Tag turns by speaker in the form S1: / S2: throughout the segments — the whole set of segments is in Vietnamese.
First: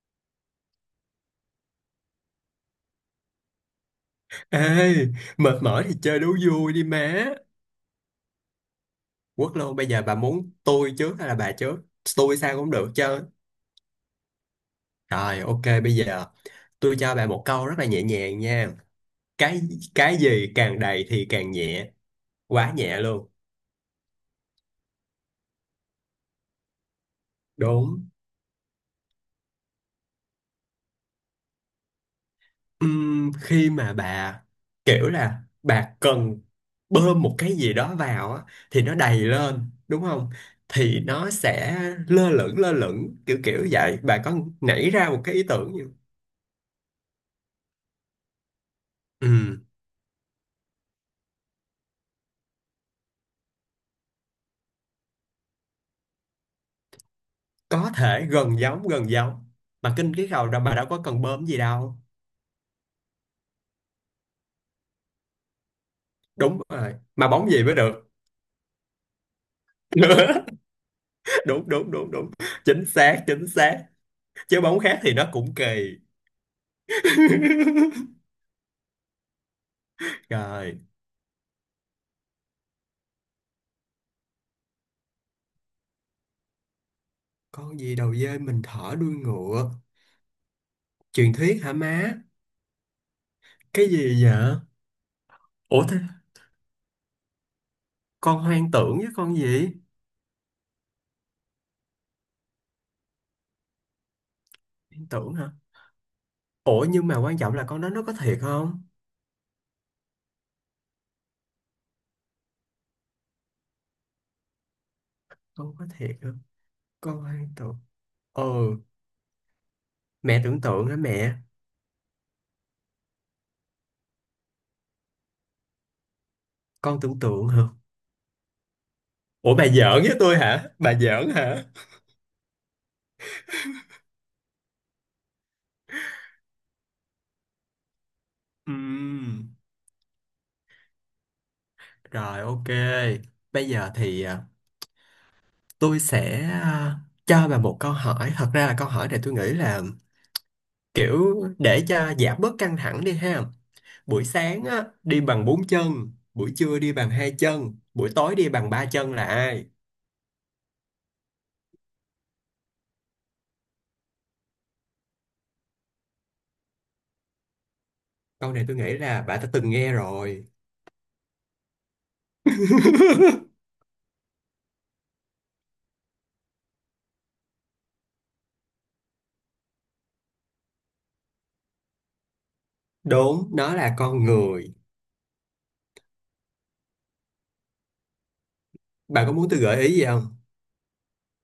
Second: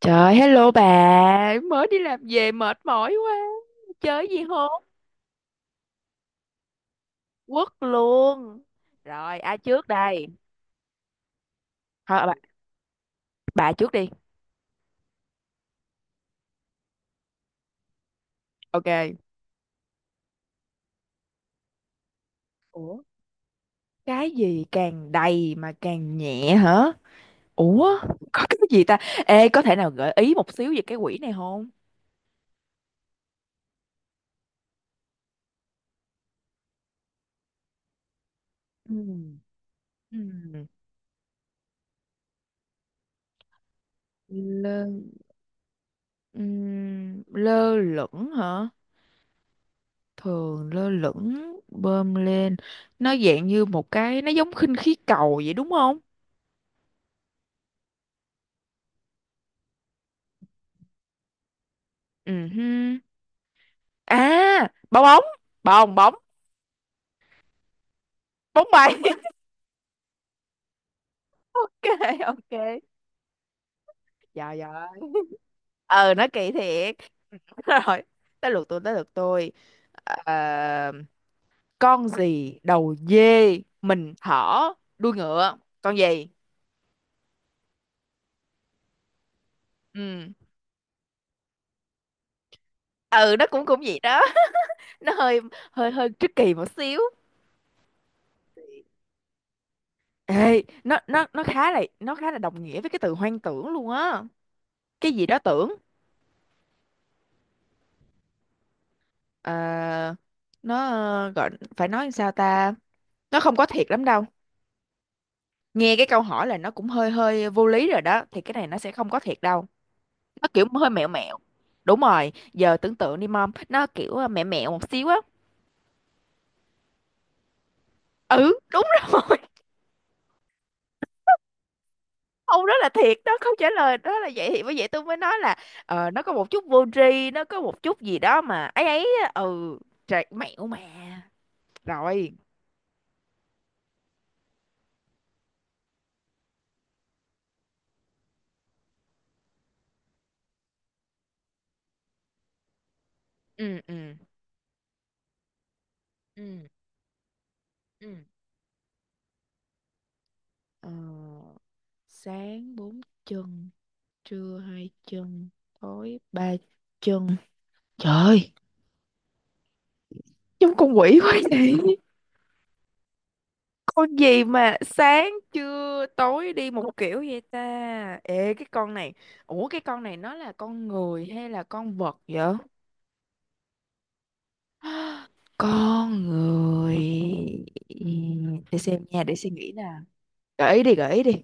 S1: Trời, hello bà, mới đi làm về mệt mỏi quá. Chơi gì không?
S2: Ê, mệt mỏi thì chơi đố vui đi má.
S1: Quất luôn. Rồi,
S2: Quất
S1: ai
S2: luôn, bây
S1: trước
S2: giờ bà
S1: đây?
S2: muốn tôi trước hay là bà trước?
S1: Thôi,
S2: Tôi sao cũng được chứ.
S1: bà trước đi.
S2: Rồi, ok, bây giờ tôi cho bà một câu rất là nhẹ nhàng nha.
S1: Ok.
S2: Cái cái gì càng đầy thì càng nhẹ, quá
S1: Ủa,
S2: nhẹ luôn.
S1: cái gì càng đầy mà càng nhẹ hả? Ủa,
S2: Đúng.
S1: có cái gì ta? Ê, có thể nào gợi ý một xíu về cái quỷ này không?
S2: Khi mà bà kiểu là bà cần bơm một cái gì đó vào á, thì nó đầy
S1: Ừm.
S2: lên, đúng không?
S1: Ừm.
S2: Thì nó sẽ lơ lửng kiểu kiểu vậy. Bà có
S1: Lơ,
S2: nảy ra một cái ý tưởng gì không?
S1: lơ lửng hả?
S2: Ừ.
S1: Thường lơ lửng bơm lên, nó dạng như một cái, nó giống khinh khí cầu vậy đúng không?
S2: Có thể gần giống mà kinh cái cầu đó mà đâu có cần bơm gì đâu.
S1: Ừ hư. À, bong bóng, bong bóng,
S2: Đúng rồi, mà bóng gì mới được?
S1: bóng bay.
S2: Đúng
S1: Ok,
S2: đúng đúng đúng,
S1: ok.
S2: chính xác chính xác.
S1: Trời
S2: Chứ bóng khác
S1: ơi.
S2: thì nó cũng kỳ.
S1: Ờ nó kỳ thiệt. Rồi, tới lượt tôi.
S2: Rồi,
S1: Ờ, con gì đầu dê mình thỏ đuôi ngựa, con gì?
S2: con gì đầu dê mình thở đuôi ngựa?
S1: Ừ.
S2: Truyền thuyết hả má?
S1: ừ nó cũng cũng
S2: Cái
S1: vậy đó.
S2: gì vậy?
S1: Nó hơi,
S2: Ủa
S1: hơi
S2: thế
S1: hơi tricky một xíu.
S2: con hoang tưởng với con gì?
S1: Ê, nó khá là đồng nghĩa với cái từ hoang tưởng luôn á.
S2: Hoang
S1: Cái gì
S2: tưởng
S1: đó
S2: hả?
S1: tưởng.
S2: Ủa nhưng mà quan trọng là con đó nó có thiệt không?
S1: Ờ, nó gọi, phải nói làm sao ta? Nó không có thiệt lắm đâu.
S2: Con có
S1: Nghe cái
S2: thiệt
S1: câu
S2: không?
S1: hỏi là nó cũng hơi
S2: Con hoang
S1: hơi vô
S2: tưởng.
S1: lý rồi đó, thì
S2: Ừ,
S1: cái này nó sẽ không có thiệt đâu.
S2: mẹ
S1: Nó
S2: tưởng
S1: kiểu
S2: tượng
S1: hơi
S2: hả
S1: mẹo
S2: mẹ?
S1: mẹo. Đúng rồi, giờ tưởng tượng đi mom, nó kiểu mẹo mẹo một xíu á.
S2: Con tưởng tượng hả?
S1: Ừ, đúng rồi.
S2: Ủa bà giỡn với tôi hả? Bà giỡn hả?
S1: Ông đó là thiệt đó, câu trả lời đó là vậy, thì bởi vậy tôi mới nói là nó có một chút vô tri, nó có một chút gì đó mà ấy ấy á.
S2: Ừm,
S1: Ừ, trời, mẹo mà. Rồi.
S2: rồi ok. Bây giờ thì tôi sẽ cho bà một câu hỏi. Thật ra là câu hỏi này tôi nghĩ là kiểu để cho giảm bớt căng thẳng đi ha.
S1: Ừ, ừ,
S2: Buổi sáng á, đi bằng bốn chân,
S1: ừ
S2: buổi trưa đi bằng hai chân,
S1: ừ.
S2: buổi tối đi bằng ba chân là ai?
S1: Ờ, Sáng bốn chân, trưa hai chân, tối ba chân. Trời,
S2: Câu này tôi nghĩ là bà đã từng nghe rồi.
S1: giống con quỷ quá vậy. Con gì mà sáng trưa tối đi một kiểu vậy ta? Ê, cái con này, ủa cái con này nó là con người hay là con vật vậy?
S2: Đúng, nó là con người.
S1: Con người. Ừ, để xem nha,
S2: Bà có
S1: để
S2: muốn
S1: suy
S2: tôi
S1: nghĩ
S2: gợi
S1: nè.
S2: ý gì?
S1: Gợi ý đi, gợi ý đi.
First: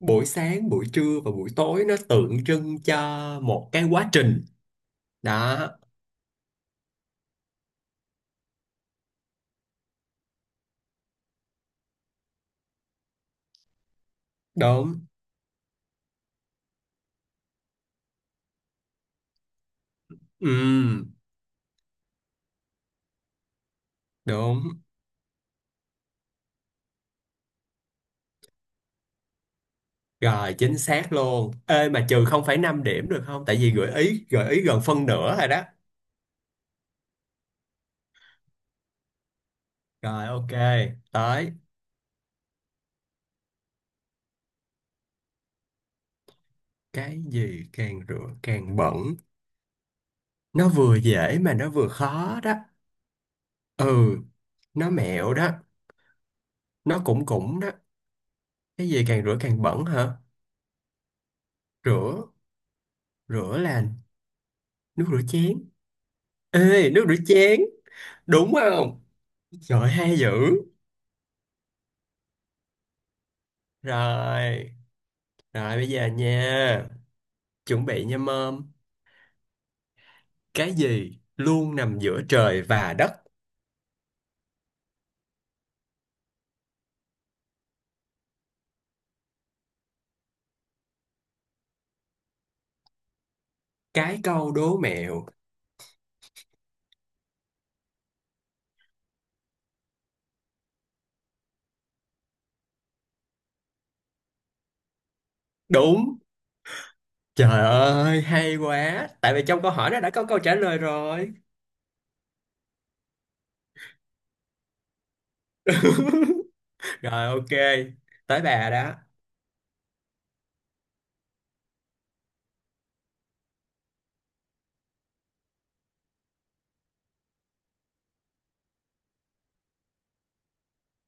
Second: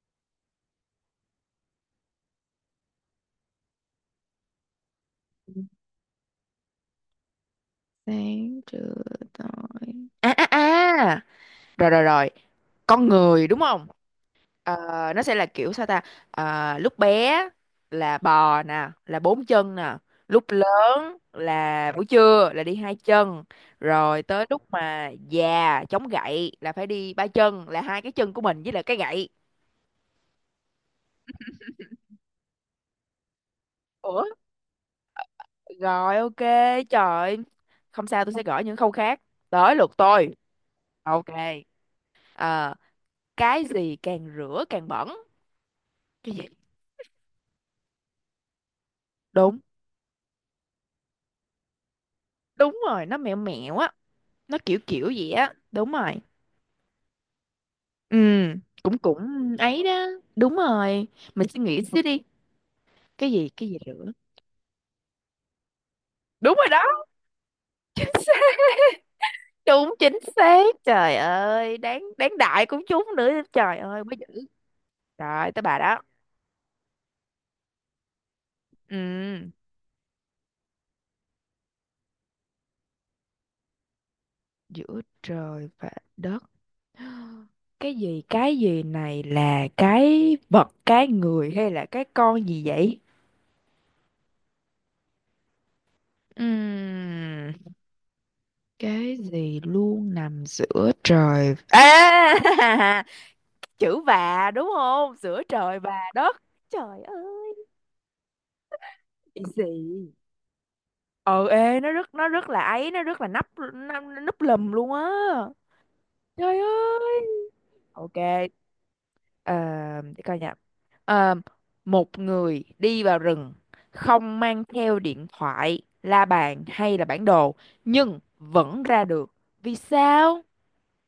S2: Buổi sáng buổi trưa và buổi tối nó tượng trưng cho một cái quá trình đó.
S1: Sáng trưa tối. À à à. Rồi rồi rồi. Con người đúng không? Ờ,
S2: Đúng.
S1: nó sẽ là kiểu sao ta. Lúc bé là bò nè, là bốn chân nè, lúc
S2: Ừm,
S1: lớn là buổi trưa là đi hai chân, rồi tới lúc
S2: đúng
S1: mà già chống gậy là phải đi ba chân, là hai cái chân của mình với lại cái gậy.
S2: rồi chính xác luôn. Ê mà trừ 0,5 điểm được không, tại vì gợi
S1: Ủa?
S2: ý gợi ý gần phân nửa rồi đó.
S1: Rồi, ok. Trời ơi. Không sao, tôi sẽ gõ những khâu khác. Tới lượt
S2: Rồi
S1: tôi.
S2: ok,
S1: Ok.
S2: tới
S1: Ờ, cái gì càng rửa càng bẩn? Cái gì?
S2: cái gì càng rửa càng bẩn.
S1: Đúng.
S2: Nó vừa dễ mà nó vừa khó đó.
S1: Đúng rồi, nó mẹo mẹo á.
S2: Ừ,
S1: Nó kiểu
S2: nó
S1: kiểu gì
S2: mẹo đó,
S1: á, đúng rồi.
S2: nó cũng cũng đó.
S1: Ừ,
S2: Cái
S1: cũng
S2: gì
S1: cũng
S2: càng rửa càng
S1: ấy
S2: bẩn
S1: đó.
S2: hả?
S1: Đúng rồi. Mình suy nghĩ xíu
S2: rửa
S1: đi.
S2: rửa
S1: Cái gì
S2: là
S1: nữa?
S2: nước rửa chén.
S1: Đúng rồi đó,
S2: Ê nước rửa chén đúng không? Giỏi
S1: đúng
S2: hay
S1: chính
S2: dữ.
S1: xác. Trời ơi, đáng đáng đại cũng trúng nữa. Trời ơi, mới giữ.
S2: Rồi,
S1: Rồi, tới
S2: rồi
S1: bà
S2: bây
S1: đó.
S2: giờ nha. Chuẩn bị nha mom.
S1: Ừ,
S2: Cái gì luôn nằm giữa trời và đất?
S1: giữa trời và đất. Cái gì này là cái vật, cái người hay là cái con gì vậy?
S2: Cái câu đố mẹo.
S1: Ừm, cái gì luôn nằm giữa trời? À! Chữ "và", đúng không? Giữa trời và
S2: Đúng.
S1: đất. Trời
S2: Trời
S1: ơi.
S2: ơi, hay quá. Tại vì trong câu hỏi nó đã
S1: Easy.
S2: có câu trả lời rồi.
S1: Ờ ê Nó rất, nó rất là ấy nó rất là nắp, nó núp lùm luôn á. Trời
S2: Rồi
S1: ơi.
S2: ok,
S1: Ok.
S2: tới bà đó.
S1: ờ, để coi nha. Ờ, Một người đi vào rừng, không mang theo điện thoại, la bàn hay là bản đồ, nhưng vẫn ra được, vì sao?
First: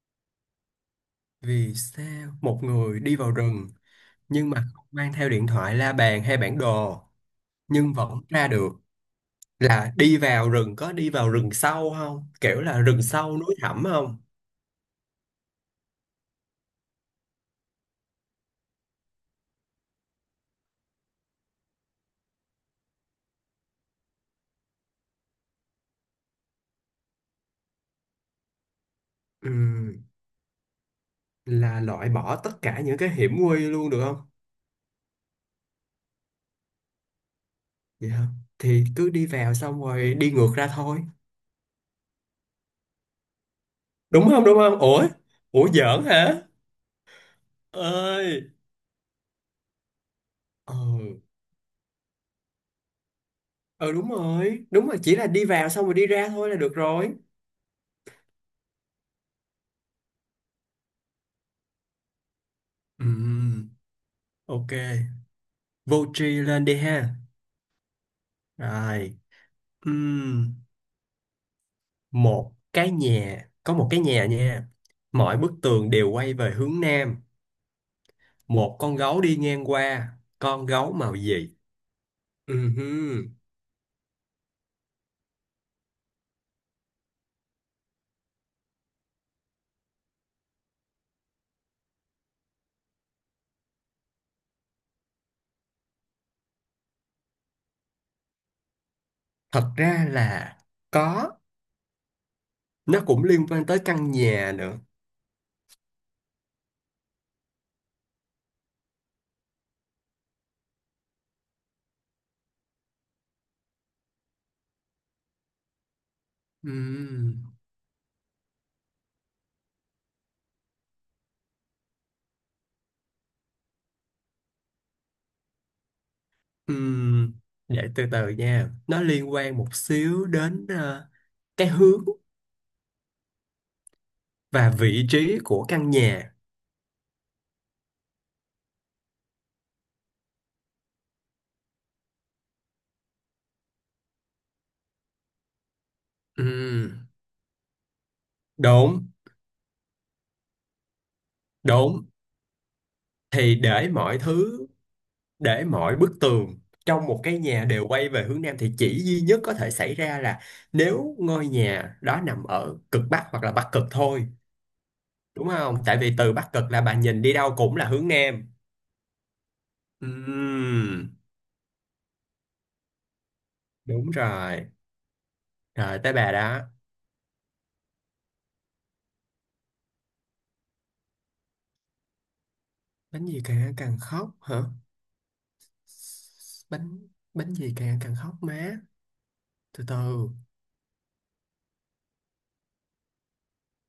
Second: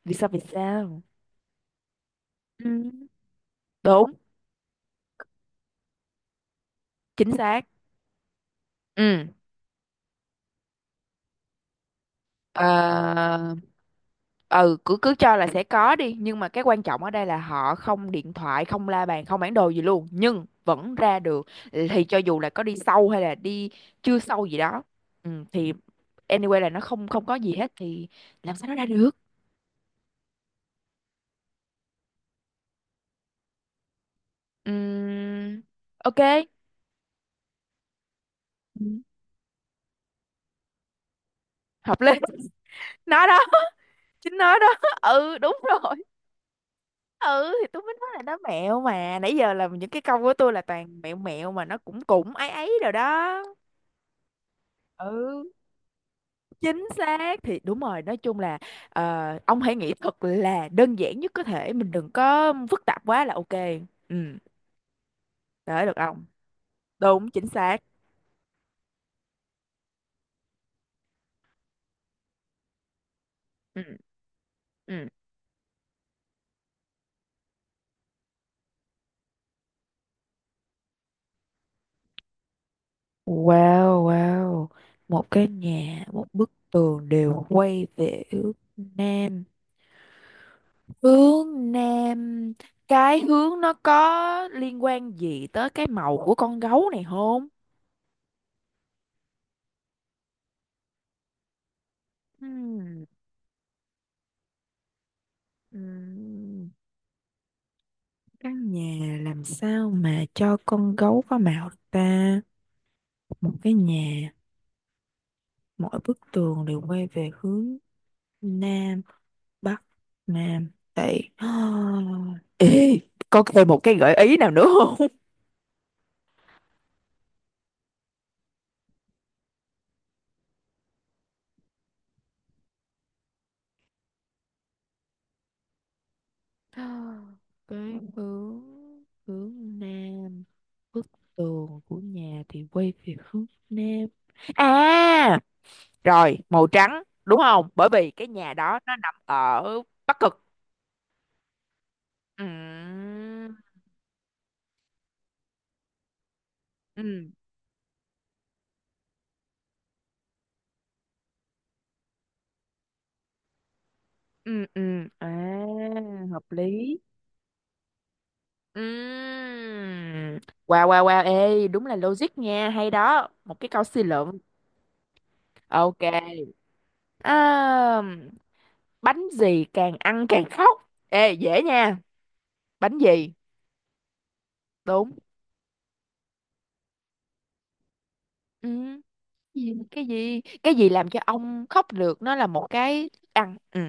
S1: Vì sao?
S2: Vì sao một
S1: Ừ,
S2: người đi vào rừng
S1: đúng
S2: nhưng mà không mang theo điện thoại, la bàn hay bản đồ
S1: chính xác.
S2: nhưng vẫn ra được?
S1: Ừ.
S2: Là đi vào rừng, có đi vào rừng sâu không? Kiểu là rừng sâu
S1: ờ,
S2: núi thẳm không?
S1: ừ, cứ cứ cho là sẽ có đi, nhưng mà cái quan trọng ở đây là họ không điện thoại, không la bàn, không bản đồ gì luôn, nhưng vẫn ra được. Thì cho dù là có đi sâu hay là đi chưa sâu gì đó, ừ, thì anyway là nó không không có gì hết, thì làm sao nó ra được?
S2: Ừm, là loại bỏ tất cả những cái hiểm nguy luôn được không?
S1: Ừm, ok.
S2: Vậy hả? Thì
S1: Ừ,
S2: cứ đi vào xong rồi đi ngược ra thôi.
S1: hợp lý. Nó đó.
S2: Đúng
S1: Chính
S2: không? Đúng
S1: nó đó.
S2: không? Ủa?
S1: Ừ, đúng
S2: Ủa
S1: rồi.
S2: giỡn hả?
S1: Ừ, thì tôi mới nói là nó
S2: Ơi.
S1: mẹo mà, nãy giờ là những cái câu của tôi là
S2: Ờ.
S1: toàn mẹo mẹo, mà nó cũng cũng ấy ấy rồi đó.
S2: Ờ đúng rồi. Đúng rồi, chỉ là
S1: Ừ,
S2: đi vào xong rồi đi ra thôi là được
S1: chính
S2: rồi.
S1: xác thì đúng rồi, nói chung là ông hãy nghĩ thật là đơn giản nhất có thể, mình đừng có phức tạp quá là ok.
S2: Ừm,
S1: Ừ.
S2: ok.
S1: Để được
S2: Vô
S1: ông.
S2: tri lên đi ha.
S1: Đúng chính xác.
S2: Rồi. Ừm, một cái nhà, có
S1: Ừ.
S2: một cái nhà nha.
S1: Ừ.
S2: Mọi bức tường đều quay về hướng nam. Một con gấu đi ngang qua. Con gấu màu gì? Ừhưm.
S1: Wow, wow. Một cái nhà, một bức tường đều quay về hướng Nam. Hướng nam, cái hướng nó có liên quan gì tới cái màu của con gấu này không?
S2: Thật ra là có, nó
S1: Ừm,
S2: cũng liên quan tới căn nhà nữa.
S1: Căn nhà làm sao mà cho con gấu có mạo được ta? Một cái nhà, mỗi bức tường đều quay về
S2: Ừm.
S1: hướng nam, bắc, nam, tây. Ê, có thêm một cái gợi ý nào nữa không?
S2: Ừm. Để từ từ nha, nó liên quan một xíu đến cái hướng và vị trí của căn nhà.
S1: Cái hướng, hướng nam, bức tường của nhà thì quay về hướng nam. À, rồi, màu trắng,
S2: Ừm.
S1: đúng không? Bởi vì cái nhà đó nó
S2: Đúng,
S1: nằm ở Bắc Cực.
S2: đúng.
S1: Ừ.
S2: Thì để mọi thứ, để mọi bức tường trong một
S1: Ừ.
S2: cái nhà đều quay về hướng nam thì chỉ duy nhất có thể xảy ra là nếu ngôi nhà đó nằm ở cực bắc hoặc là bắc cực thôi.
S1: ừ ừ À,
S2: Đúng không, tại vì từ
S1: hợp
S2: Bắc Cực là bà
S1: lý.
S2: nhìn đi đâu cũng là hướng Nam.
S1: Ừm. Wow, wow,
S2: Ừm,
S1: wow, ê, đúng là logic nha, hay đó, một cái câu suy
S2: đúng
S1: luận.
S2: rồi, rồi
S1: Ok.
S2: tới bà đó.
S1: À, bánh gì càng ăn càng khóc? Ê dễ nha. Bánh
S2: Bánh
S1: gì?
S2: gì càng ăn càng khóc hả?
S1: Đúng.
S2: Bánh bánh gì càng ăn càng khóc
S1: Ừ.
S2: má?
S1: Cái gì
S2: Từ
S1: cái
S2: từ,
S1: gì cái gì làm cho ông khóc được, nó là một cái thức ăn. Ừ.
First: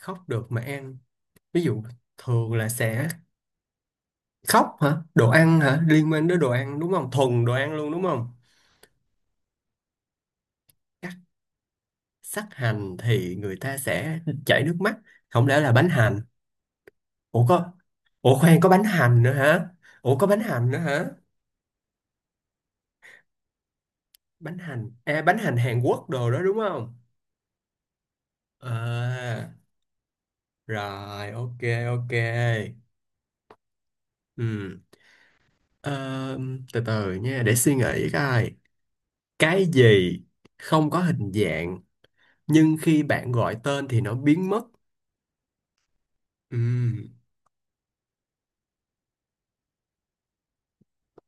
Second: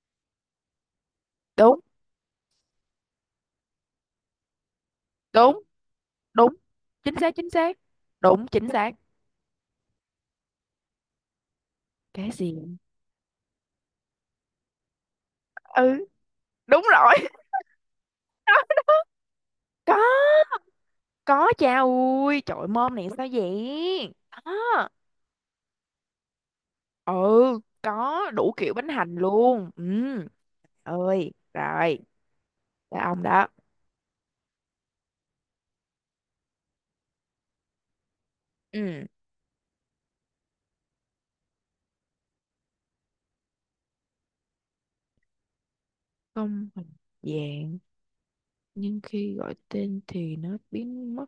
S2: khóc được mà ăn, ví
S1: Đúng.
S2: dụ thường là sẽ khóc hả, đồ ăn
S1: đúng
S2: hả, liên quan đến đồ
S1: đúng
S2: ăn đúng không,
S1: chính xác.
S2: thuần
S1: chính
S2: đồ ăn
S1: xác
S2: luôn đúng không?
S1: Đúng chính xác.
S2: Cắt
S1: Cái
S2: sắc
S1: gì?
S2: hành thì người ta sẽ chảy nước mắt, không lẽ là bánh
S1: Ừ,
S2: hành?
S1: đúng rồi.
S2: Ủa có, ủa khoan, có bánh hành nữa hả?
S1: Có.
S2: Ủa có bánh hành nữa hả?
S1: Có cha ui, trời ơi, mom này sao vậy?
S2: Bánh
S1: Đó.
S2: hành à, bánh hành Hàn Quốc đồ đó đúng không?
S1: Ừ, có đủ kiểu bánh hành
S2: À,
S1: luôn. Ừ,
S2: rồi
S1: ơi,
S2: ok,
S1: rồi,
S2: ok.
S1: là ông đó.
S2: Ừ. Ờ, từ từ nha để suy nghĩ coi,
S1: Ừ,
S2: cái gì không có hình dạng nhưng khi bạn gọi tên thì nó biến mất? Ừ.
S1: không hình dạng, nhưng khi gọi tên thì nó biến mất.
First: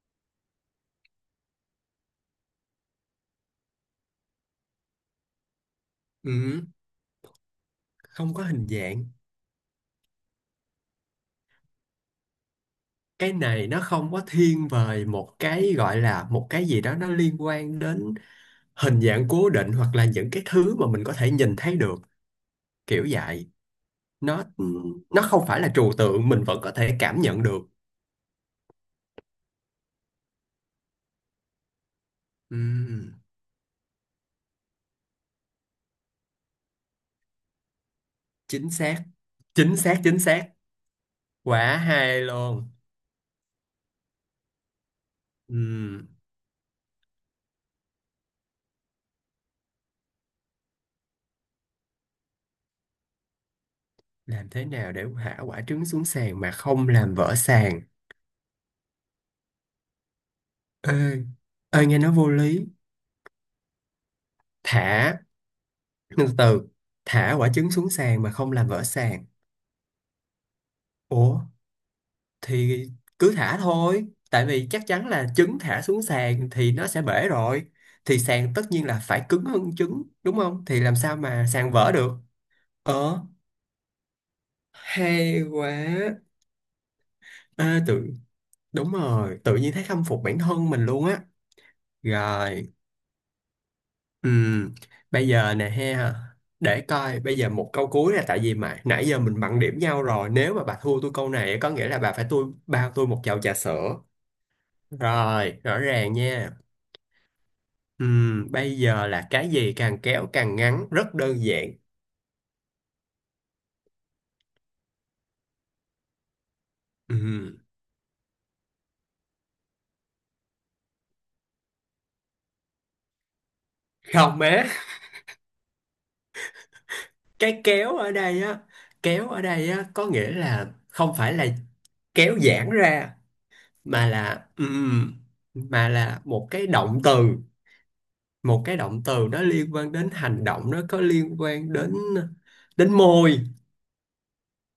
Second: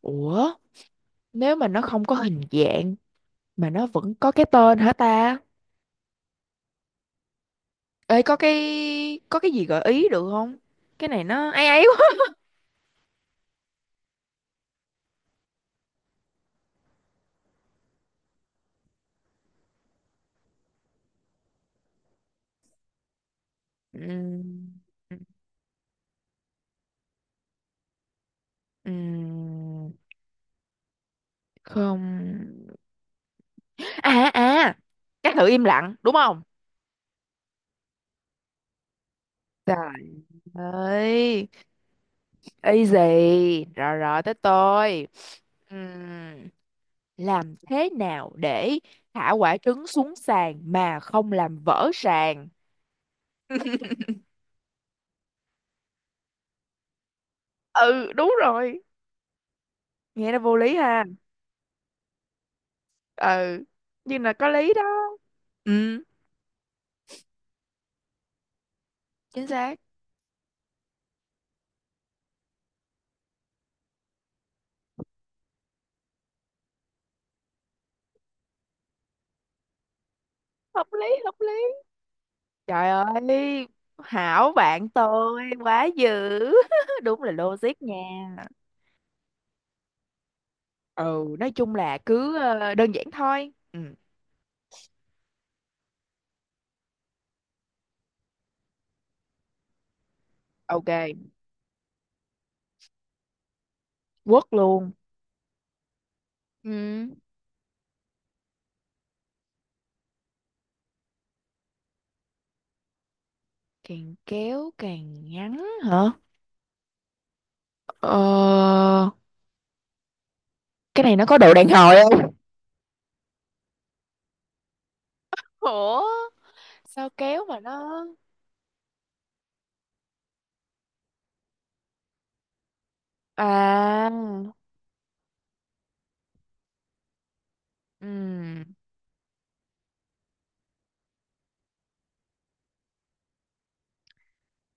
S1: Ủa, nếu mà nó không có hình dạng mà nó vẫn có cái tên hả ta?
S2: Ừ.
S1: Ê,
S2: Không
S1: có
S2: có hình dạng.
S1: cái gì gợi ý được không? Cái này nó ấy ấy quá.
S2: Cái này nó không có thiên về một cái gọi là một cái gì đó, nó liên quan đến hình dạng cố định hoặc là những cái thứ mà mình có thể nhìn thấy được kiểu vậy.
S1: Ừ.
S2: nó nó không phải là trừu tượng, mình vẫn có thể cảm nhận được.
S1: ừ, Không.
S2: Ừm,
S1: À à, các tự im lặng đúng không?
S2: chính xác chính xác
S1: Trời
S2: chính xác.
S1: ơi.
S2: Quả hay luôn.
S1: Easy rồi, rồi, tới tôi.
S2: Ừm,
S1: Ừm, làm thế nào để thả quả trứng xuống sàn mà không làm vỡ sàn?
S2: làm thế nào để thả quả trứng xuống sàn mà không làm vỡ sàn?
S1: Ừ, đúng rồi. Nghe nó vô lý
S2: Ê,
S1: ha.
S2: ê nghe nó vô lý.
S1: Ừ, nhưng là có lý đó.
S2: Thả
S1: Ừ.
S2: từ từ, thả quả trứng xuống sàn mà không làm vỡ sàn?
S1: Chính xác.
S2: Ủa thì cứ thả thôi, tại vì chắc chắn là trứng thả xuống sàn thì nó sẽ bể rồi, thì sàn tất nhiên là phải cứng hơn trứng đúng không, thì
S1: Hợp
S2: làm sao
S1: lý, hợp
S2: mà sàn
S1: lý.
S2: vỡ được?
S1: Trời
S2: Ờ,
S1: ơi, hảo bạn tôi
S2: hay
S1: quá dữ.
S2: quá.
S1: Đúng là logic
S2: À,
S1: nha.
S2: tự đúng rồi, tự nhiên thấy khâm phục bản thân mình luôn á.
S1: Ừ, nói chung là cứ
S2: Rồi,
S1: đơn giản thôi. Ừ.
S2: ừm, bây giờ nè ha, để coi, bây giờ một câu cuối nè, tại vì mà nãy giờ mình bằng điểm nhau rồi, nếu mà bà
S1: Ok,
S2: thua tôi câu này có nghĩa là bà phải tôi bao tôi một chầu trà sữa.
S1: quất luôn.
S2: Rồi, rõ ràng nha.
S1: Ừ,
S2: Bây giờ là cái gì càng kéo càng ngắn, rất đơn giản.
S1: càng kéo càng ngắn hả?
S2: Ừm,
S1: ờ cái này nó có độ đàn hồi không?
S2: không má,
S1: Ủa, sao kéo mà
S2: cái kéo
S1: nó.
S2: ở đây á, kéo ở đây á có nghĩa là không phải là kéo giãn ra mà là
S1: À.
S2: ừm, mà là một cái động từ, một
S1: Ừm,
S2: cái động từ nó liên quan đến hành động, nó có liên quan đến đến môi.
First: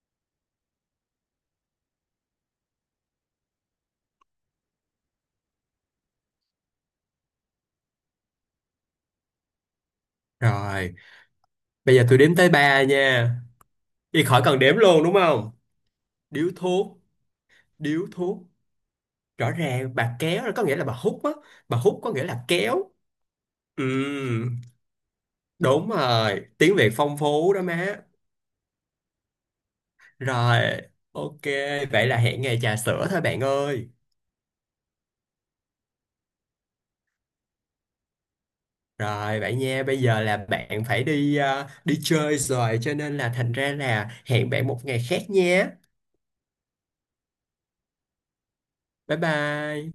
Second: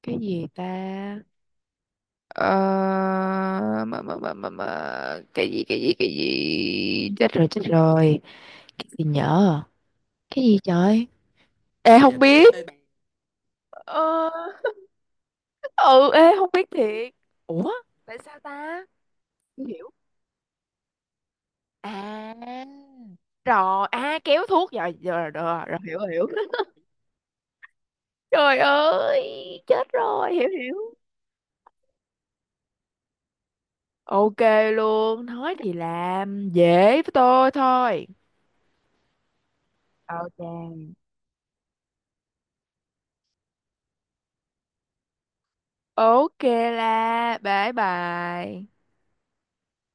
S1: cái gì ta? ờ mà. Cái gì, cái gì? Chết rồi, chết rồi. Cái gì nhở? Cái gì,
S2: Rồi
S1: trời.
S2: bây giờ tôi
S1: Không
S2: đếm tới
S1: biết.
S2: ba nha. Đi
S1: Ờ
S2: khỏi cần đếm luôn đúng không?
S1: ừ ê Không
S2: Điếu
S1: biết
S2: thuốc.
S1: thiệt. Ủa,
S2: Điếu
S1: tại sao
S2: thuốc.
S1: ta?
S2: Rõ
S1: Không hiểu.
S2: ràng bà kéo là có nghĩa là bà hút á, bà
S1: À,
S2: hút có nghĩa là kéo.
S1: rồi, à, kéo
S2: Ừm,
S1: thuốc, rồi,
S2: đúng
S1: hiểu,
S2: rồi, tiếng Việt phong phú đó má.
S1: trời ơi, chết rồi, hiểu, hiểu.
S2: Rồi ok, vậy là hẹn ngày trà sữa thôi bạn ơi.
S1: Ok. Luôn nói thì làm dễ với tôi thôi.
S2: Rồi bạn nha, bây giờ là bạn
S1: Ok.
S2: phải đi đi chơi rồi cho nên là thành ra là hẹn bạn một ngày khác nha.
S1: Ok, là bye bye.
S2: Bye bye.